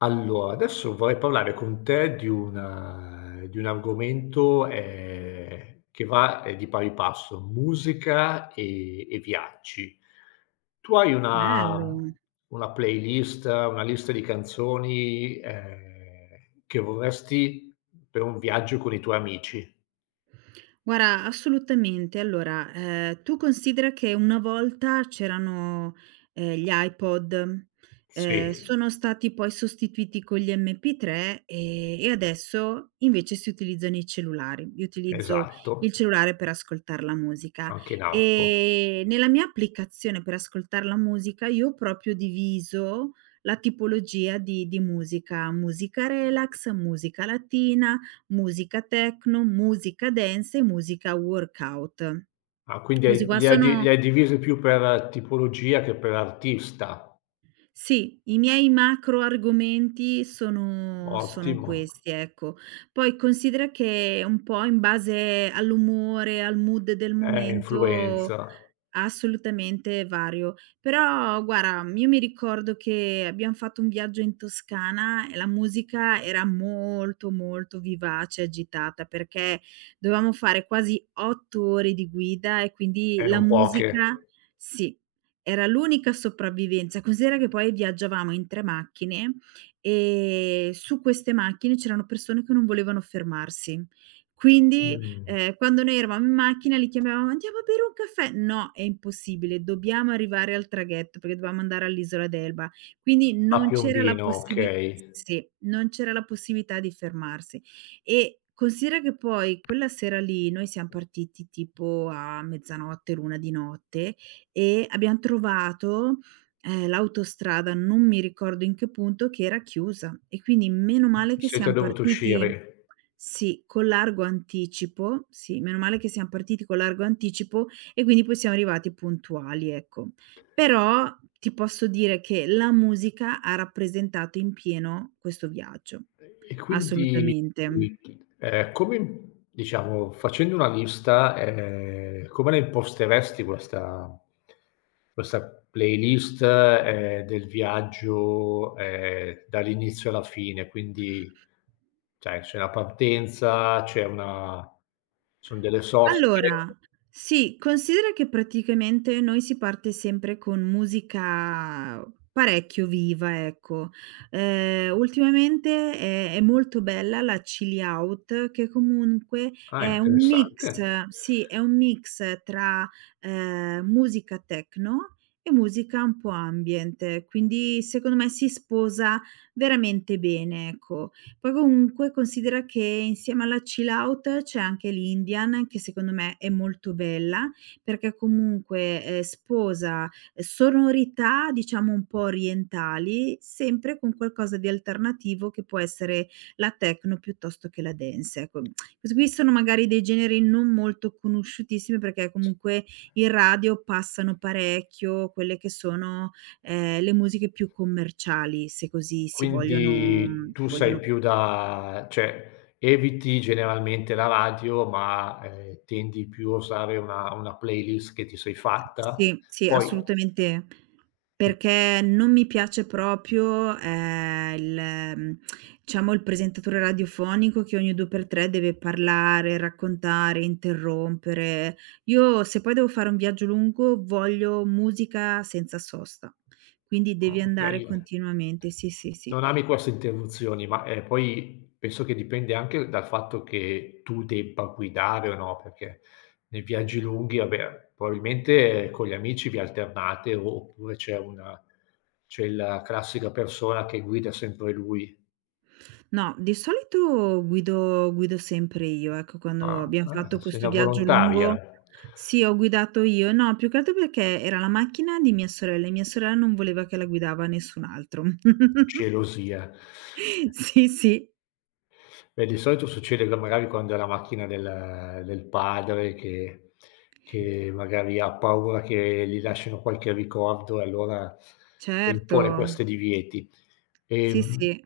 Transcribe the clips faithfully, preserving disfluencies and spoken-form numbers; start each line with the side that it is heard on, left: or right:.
left: Allora, adesso vorrei parlare con te di un eh, di un argomento, ehm, che va, ehm, di pari passo: musica e e viaggi. Tu hai una
right: Bello.
left: una playlist, una lista di canzoni, ehm, che vorresti per un viaggio con i tuoi amici?
right: Guarda, assolutamente. Allora, ehm, tu considera che una volta c'erano, ehm, gli iPod, ehm,
left: Sì,
right: sono stati poi sostituiti con gli M P tre, ehm, e e adesso invece si utilizzano i cellulari. Io utilizzo
left: esatto,
right: il cellulare per ascoltar la musica
left: anche in auto.
right: e nella mia applicazione per ascoltar la musica io ho proprio diviso la tipologia di di musica: musica relax, musica latina, musica techno, musica dance e musica workout.
left: Ah, quindi
right: Questi
left: hai
right: qua
left: li hai di
right: sono.
left: le hai divise più per tipologia che per artista.
right: Sì, i miei macro argomenti sono sono
left: Ottimo.
right: questi, ecco. Poi considera che un po' in base all'umore, al mood del
left: Eh,
right: momento.
left: influenza,
right: Assolutamente vario. Però guarda, io mi ricordo che abbiam fatto un viaggio in Toscana e la musica era molto, molto vivace e agitata, perché dovevamo fare quasi otto ore di guida e
left: e
right: quindi la
left: non poche.
right: musica, sì, era l'unica sopravvivenza. Considera che poi viaggiavamo in tre macchine e su queste macchine c'erano persone che non volevano fermarsi. Quindi,
left: Mh.
right: ehm, quando noi eravamo in macchina li chiamavamo: "Andiamo a bere un caffè?" "No, è impossibile, dobbiamo arrivare al traghetto", perché dovevamo andare all'isola d'Elba. Quindi
left: A
right: non c'era la
left: Piombino,
right: possibi
left: okay.
right: sì, non c'era la possibilità di fermarsi. E considera che poi quella sera lì noi siam partiti tipo a mezzanotte, l'una di notte, e abbiam trovato, ehm, l'autostrada, non mi ricordo in che punto, che era chiusa, e quindi meno male che
left: Siete
right: siam
left: dovuti
right: partiti,
left: uscire.
right: sì, con largo anticipo, sì, meno male che siam partiti con largo anticipo, e quindi poi siamo arrivati puntuali, ecco. Però ti posso dire che la musica ha rappresentato in pieno questo viaggio,
left: E quindi,
right: assolutamente.
left: ehm, come diciamo, facendo una lista, ehm, come la imposteresti questa questa playlist, ehm, del viaggio, ehm, dall'inizio alla fine? Quindi, cioè, c'è la partenza, c'è una son delle soste.
right: Allora, sì, considera che praticamente noi si parte sempre con musica parecchio viva, ecco. Ehm, ultimamente è è molto bella la chill out, che comunque
left: Ah,
right: è un mix.
left: interessante.
right: Sì, è un mix tra, ehm, musica techno e musica un po' ambient, quindi secondo me si sposa veramente bene, ecco. Poi comunque considera che insieme alla chill out c'è anche l'Indian, che secondo me è molto bella, perché comunque, ehm, sposa eh, sonorità, diciamo, un po' orientali, sempre con qualcosa di alternativo che può essere la techno piuttosto che la dance, ecco. Questi qui sono magari dei generi non molto conosciutissimi, perché
left: S
right: comunque in radio passano parecchio quelle che sono, ehm, le musiche più commerciali, se così si vogliono.
left: Quindi
right: Mhmm,
left: tu
right: si
left: sei
right: vogliono.
left: più da, cioè eviti generalmente la radio, ma, ehm, tendi più a usare una una playlist che ti sei fatta?
right: Sì, sì,
left: Poi
right: assolutamente,
left: ti
right: perché non mi piace proprio, ehm, il, mhmm, diciamo, il presentatore radiofonico, che ogni due per tre deve parlare, raccontare, interrompere. Io, se poi devo fare un viaggio lungo, voglio musica senza sosta, quindi
left: Ah,
right: devi andare
left: okay,
right: continuamente. Sì, sì, sì.
left: non ami queste interruzioni, ma, ehm, poi penso che dipende anche dal fatto che tu debba guidare o no, perché nei viaggi lunghi, vabbè, probabilmente con gli amici vi alternate o oppure c'è una c'è la classica persona che guida sempre lui.
right: No, di solito guido guido sempre io, ecco. Quando
left: Ah,
right: abbiam fatto
left: eh, sei
right: questo
left: una
right: viaggio lungo,
left: volontaria.
right: sì, ho guidato io. No, più che altro perché era la macchina di mia sorella e mia sorella non voleva che la guidava nessun altro.
left: Gelosia.
right: Sì, sì.
left: Beh, di solito succede che magari quando è la macchina del del padre che che magari ha paura che gli lascino qualche ricordo e allora
right: Certo.
left: impone questi divieti.
right: Sì,
left: Ehm,
right: sì.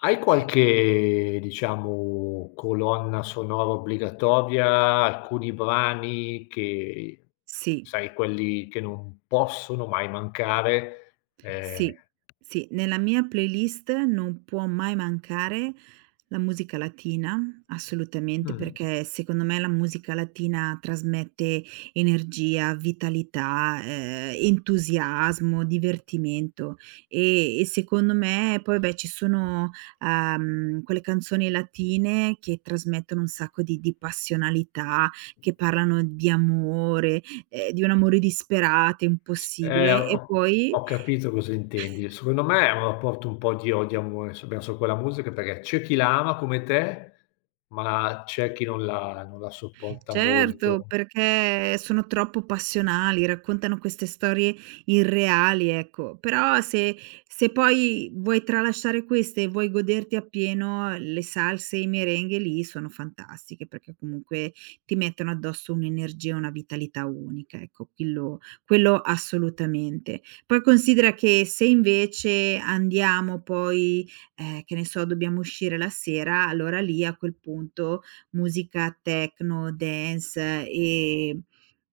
left: Hai qualche, diciamo, colonna sonora obbligatoria, alcuni brani che
right: Sì.
left: sai, quelli che non possono mai mancare? Ehm
right: Sì, sì, nella mia playlist non può mai mancare la musica latina, assolutamente,
left: Mh.
right: perché secondo me la musica latina trasmette energia, vitalità, ehm, entusiasmo, divertimento, e e secondo me poi, beh, ci sono, uhm, quelle canzoni latine che trasmettono un sacco di di passionalità, che parlano di amore, ehm, di un amore disperato,
left: Eh,
right: impossibile, e
left: ho
right: poi.
left: Ho capito cosa intendi. Secondo me è un rapporto un po' di odio e amore su verso quella musica, perché c'è chi la ama come te, ma c'è chi non la non la sopporta
right: Certo,
left: molto.
right: perché sono troppo passionali, raccontano queste storie irreali, ecco. Però se se poi vuoi tralasciare queste e vuoi goderti appieno le salse e i merengue, lì sono fantastiche, perché comunque ti mettono addosso un'energia e una vitalità unica, ecco, quello quello assolutamente. Poi considera che se invece andiamo poi, ehm, che ne so, dobbiamo uscire la sera, allora lì, a quel punto, musica techno, dance, eh, e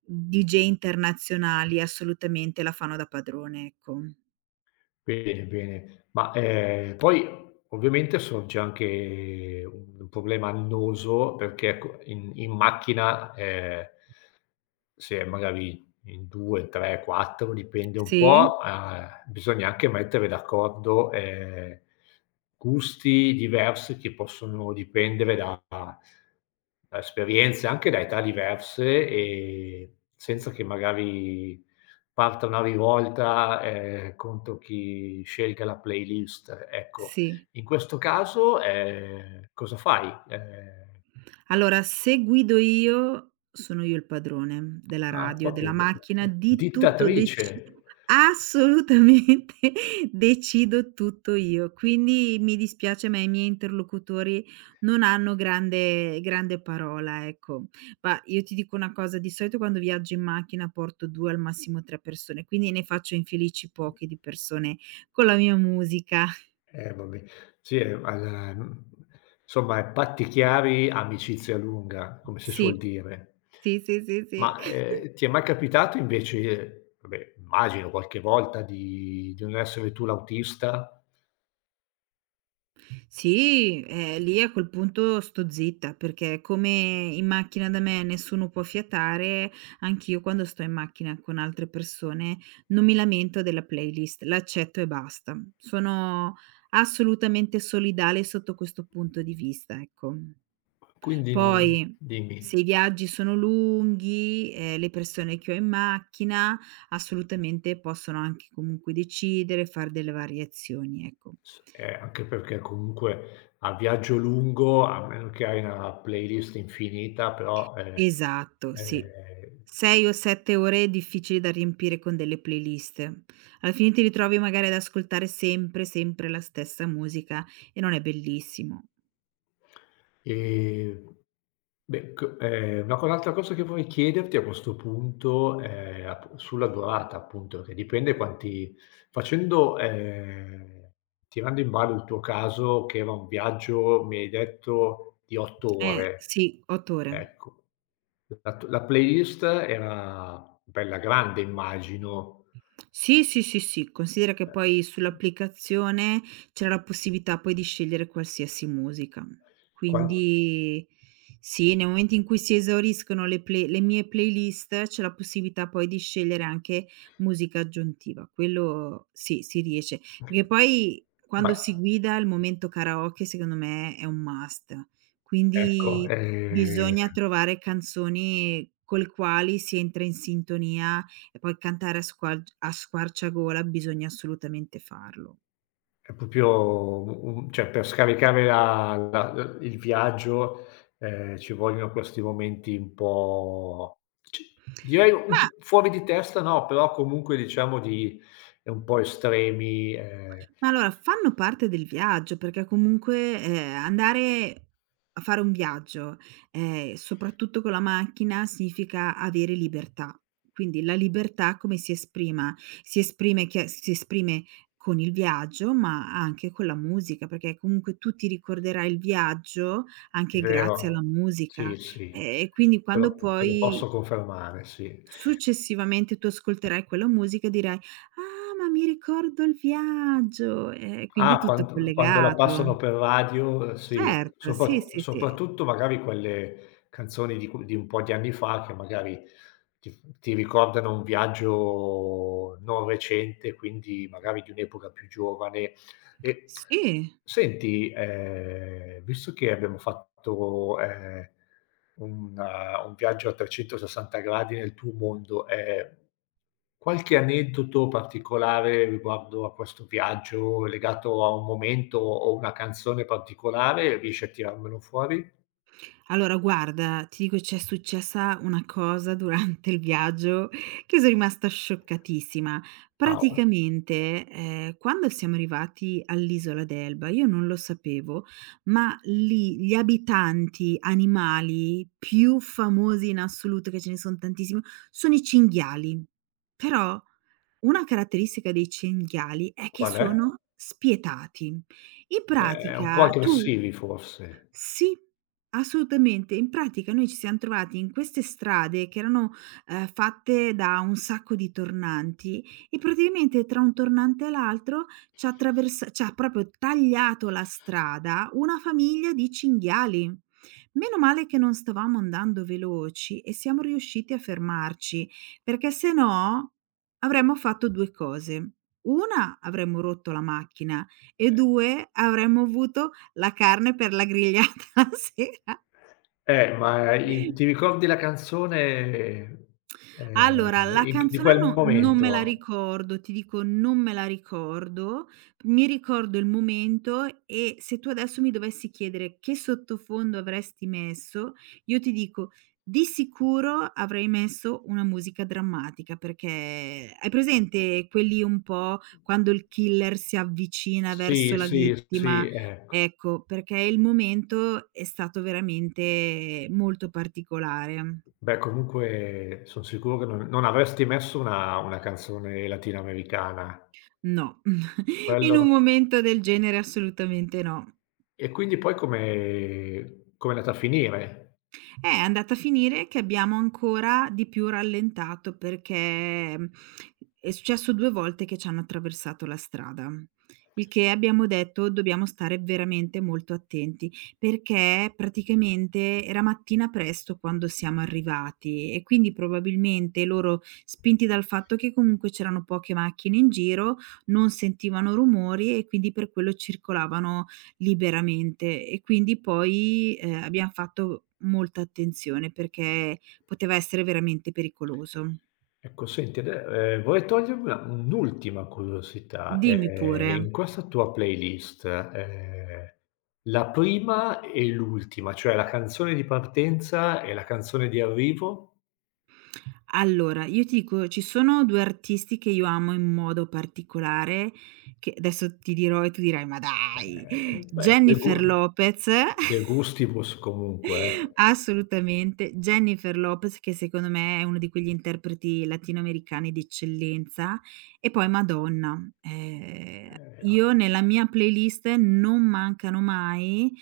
right: D J internazionali assolutamente la fanno da padrone, ecco.
left: Bene, bene. Ma, ehm, poi ovviamente sorge anche un problema annoso, perché ecco in in macchina, ehm se magari in due, tre, quattro dipende un
right: Sì,
left: po', ehm, bisogna anche mettere d'accordo, ehm, gusti diversi che possono dipendere da da esperienze, anche da età diverse e senza che magari parta una rivolta, ehm, contro chi scelga la playlist, ecco.
right: sì.
left: In questo caso, ehm, cosa fai? Ehm,
right: Allora, se guido io, sono io il padrone della
left: ah,
right: radio,
left: proprio,
right: della macchina,
left: eh,
right: di tutto, deci
left: dittatrice.
right: assolutamente, decido tutto io. Quindi mi dispiace, ma i miei interlocutori non hanno grande grande parola, ecco. Ma io ti dico una cosa, di solito quando viaggio in macchina porto due, al massimo tre, persone, quindi ne faccio infelici poche di persone con la mia musica.
left: Eh, vabbè. Sì, è al mhmm, insomma, è patti chiari, amicizia lunga, come si suol
right: Sì,
left: dire.
right: sì, sì, sì, sì.
left: Ma, ehm, ti è mai capitato invece, vabbè, immagino qualche volta di di non essere tu l'autista?
right: Sì, eh, lì a quel punto sto zitta, perché come in macchina da me nessuno può fiatare, anch'io quando sto in macchina con altre persone non mi lamento della playlist, l'accetto e basta. Sono assolutamente solidale sotto questo punto di vista, ecco.
left: Quindi, mhmm,
right: Poi,
left: dimmi.
right: se i viaggi sono lunghi, eh, le persone che ho in macchina assolutamente possono anche comunque decidere, fare delle variazioni, ecco.
left: S eh, Anche perché comunque a viaggio lungo, a meno che hai una playlist infinita, però, ehm,
right: Esatto, sì.
left: ehm
right: sei o sette ore difficili da riempire con delle playlist. Alla fine ti ritrovi magari ad ascoltare sempre, sempre la stessa musica, e non è bellissimo.
left: ehm, beh, c ehm, una co un'altra cosa che vorrei chiederti a questo punto è ap sulla durata appunto, che dipende quanti, facendo ehm, tirando in ballo il tuo caso che era un viaggio, mi hai detto, di otto
right: Eh,
left: ore,
right: sì, otto ore.
left: ecco. La t la playlist era bella grande, immagino.
right: Sì, sì, sì, sì, considera che poi
left: Ehm, mh,
right: sull'applicazione c'era la possibilità poi di scegliere qualsiasi musica.
left: quan
right: Quindi, sì, nel momento in cui si esauriscono le play le mie playlist, c'è la possibilità poi di scegliere anche musica aggiuntiva. Quello sì, si riesce.
left: che
right: Perché poi,
left: ma
right: quando si guida, il momento karaoke secondo me è un must.
left: ecco,
right: Quindi
left: ehm
right: bisogna trovare canzoni col quali si entra in sintonia, e poi cantare a squar a squarciagola bisogna assolutamente farlo.
left: è proprio u un cioè, per scaricare la la l il viaggio, ehm, ci vogliono questi momenti un po' ci, direi,
right: Ma
left: un fuori di testa, no, però comunque diciamo di è un po' estremi, ehm
right: ma allora fanno parte del viaggio, perché comunque, ehm, andare a fare un viaggio, ehm, soprattutto con la macchina, significa avere libertà. Quindi la libertà come si esprima? Si esprime che si esprime con il viaggio, ma anche con la musica, perché comunque tu ti ricorderai il viaggio
left: è
right: anche grazie alla
left: vero. Sì,
right: musica.
left: sì,
right: Ehm, e quindi
left: te
right: quando
left: lo te lo
right: poi.
left: posso confermare, sì.
right: Successivamente tu ascolterai quella musica e dirai: "Ah, ma mi ricordo il viaggio!" E quindi è
left: Ah,
right: tutto
left: quando quando la
right: collegato.
left: passano per radio, uhm, sì,
right: Certo,
left: sopra
right: sì, sì, sì.
left: soprattutto magari quelle canzoni di cu di un po' di anni fa che magari ti ti ricordano un viaggio non recente, quindi magari di un'epoca più giovane. E
right: Sì.
left: senti, ehm, visto che abbiamo fatto, ehm un eh, un viaggio a trecentosessanta gradi nel tuo mondo, ehm, qualche aneddoto particolare riguardo a questo viaggio, legato a un momento o una canzone particolare, riesci a tirarmelo fuori?
right: Allora guarda, ti dico, c'è successa una cosa durante il viaggio che so' rimasta scioccatissima.
left: Ah, o
right: Praticamente, ehm, quando siamo arrivati all'isola d'Elba, io non lo sapevo, ma lì gli abitanti animali più famosi in assoluto, che ce ne son tantissimi, sono i cinghiali. Però una caratteristica dei cinghiali è che
left: qual è?
right: sono spietati. In
left: Ehm, un po'
right: pratica tu,
left: aggressivi forse.
right: sì, assolutamente. In pratica noi ci siam trovati in queste strade che erano, ehm, fatte da un sacco di tornanti, e praticamente tra un tornante e l'altro ci ha attraversa ci ha proprio tagliato la strada una famiglia di cinghiali. Meno male che non stavamo andando veloci e siamo riusciti a fermarci, perché se no avremmo fatto due cose: uno, avremmo rotto la macchina; e due, avremmo avuto la carne per la grigliata la sera.
left: Eh, ma i ti ricordi la canzone, ehm,
right: Allora, la
left: in di
right: canzone,
left: quel
right: no, non me la
left: momento?
right: ricordo, ti dico, non me la ricordo, mi ricordo il momento, e se tu adesso mi dovessi chiedere che sottofondo avresti messo, io ti dico di sicuro avrei messo una musica drammatica, perché hai presente, quelli un po' quando il killer si avvicina
left: Sì,
right: verso la
left: sì, sì,
right: vittima?
left: ecco.
right: Ecco, perché il momento è stato veramente molto particolare.
left: Beh, comunque son sicuro che non non avresti messo una una canzone latinoamericana.
right: No, in
left: Quello,
right: un momento del genere assolutamente no.
left: e quindi poi come com'è andata a finire?
right: È andata a finire che abbiamo ancora di più rallentato, perché, mhmm, è successo due volte che ci hanno attraversato la strada, il che abbiamo detto: "Dobbiamo stare veramente molto attenti", perché praticamente era mattina presto quando siamo arrivati e quindi probabilmente loro, spinti dal fatto che comunque c'erano poche macchine in giro, non sentivano rumori, e quindi per quello circolavano liberamente, e quindi poi, ehm, abbiam fatto molta attenzione, perché poteva essere veramente pericoloso.
left: Ecco, senti, ade ehm, vorrei togliermi una un'ultima curiosità.
right: Dimmi
left: Ehm,
right: pure.
left: in questa tua playlist, ehm, la prima e l'ultima, cioè la canzone di partenza e la canzone di arrivo?
right: Allora, io ti dico, ci sono due artisti che io amo in modo particolare, che adesso ti dirò e tu dirai: "Ma
left: Ehm,
right: dai!"
left: beh, de gu
right: Jennifer Lopez.
left: de gustibus comunque,
right: Assolutamente. Jennifer Lopez, che secondo me è uno di quegli interpreti latinoamericani di eccellenza, e poi Madonna.
left: eh.
right: Ehm,
left: Ehm,
right: io nella mia playlist non mancano mai,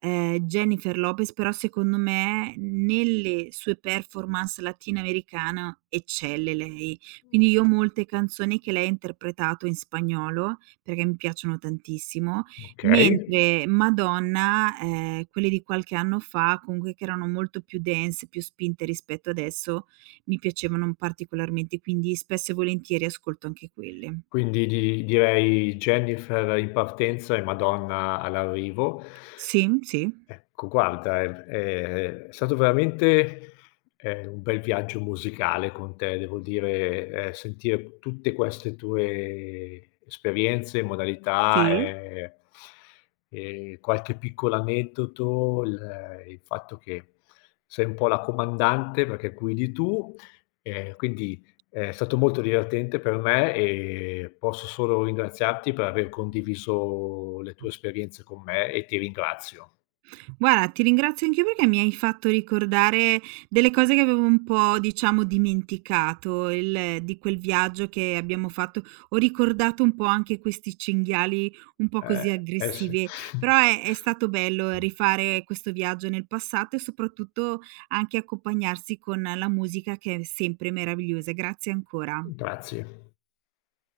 right: ehm, Jennifer Lopez, però secondo me nelle sue performance latinoamericana eccelle lei. Quindi io ho molte canzoni che lei ha interpretato in spagnolo, perché mi piacciono tantissimo.
left: Okay.
right: Mentre Madonna, ehm, quelle di qualche anno fa, comunque, che erano molto più dance, più spinte rispetto adesso, mi piacevano particolarmente, quindi spesso e volentieri ascolto anche quelle.
left: Quindi di direi Jennifer in partenza e Madonna all'arrivo.
right: Sì, sì,
left: Ecco, guarda, è è è stato veramente, ehm, un bel viaggio musicale con te, devo dire, ehm, sentire tutte queste tue esperienze, modalità,
right: sì.
left: ehm, e qualche piccolo aneddoto, il il fatto che sei un po' la comandante perché guidi tu, ehm, quindi è stato molto divertente per me e posso solo ringraziarti per aver condiviso le tue esperienze con me e ti ringrazio.
right: Guarda, ti ringrazio anch'io perché mi hai fatto ricordare delle cose che avevo un po', diciamo, dimenticato, il di quel viaggio che abbiamo fatto. Ho ricordato un po' anche questi cinghiali un po' così
left: Eh, eh sì.
right: aggressivi, però è è stato bello rifare questo viaggio nel passato, e soprattutto anche accompagnarsi con la musica, che è sempre meravigliosa. Grazie ancora.
left: Grazie.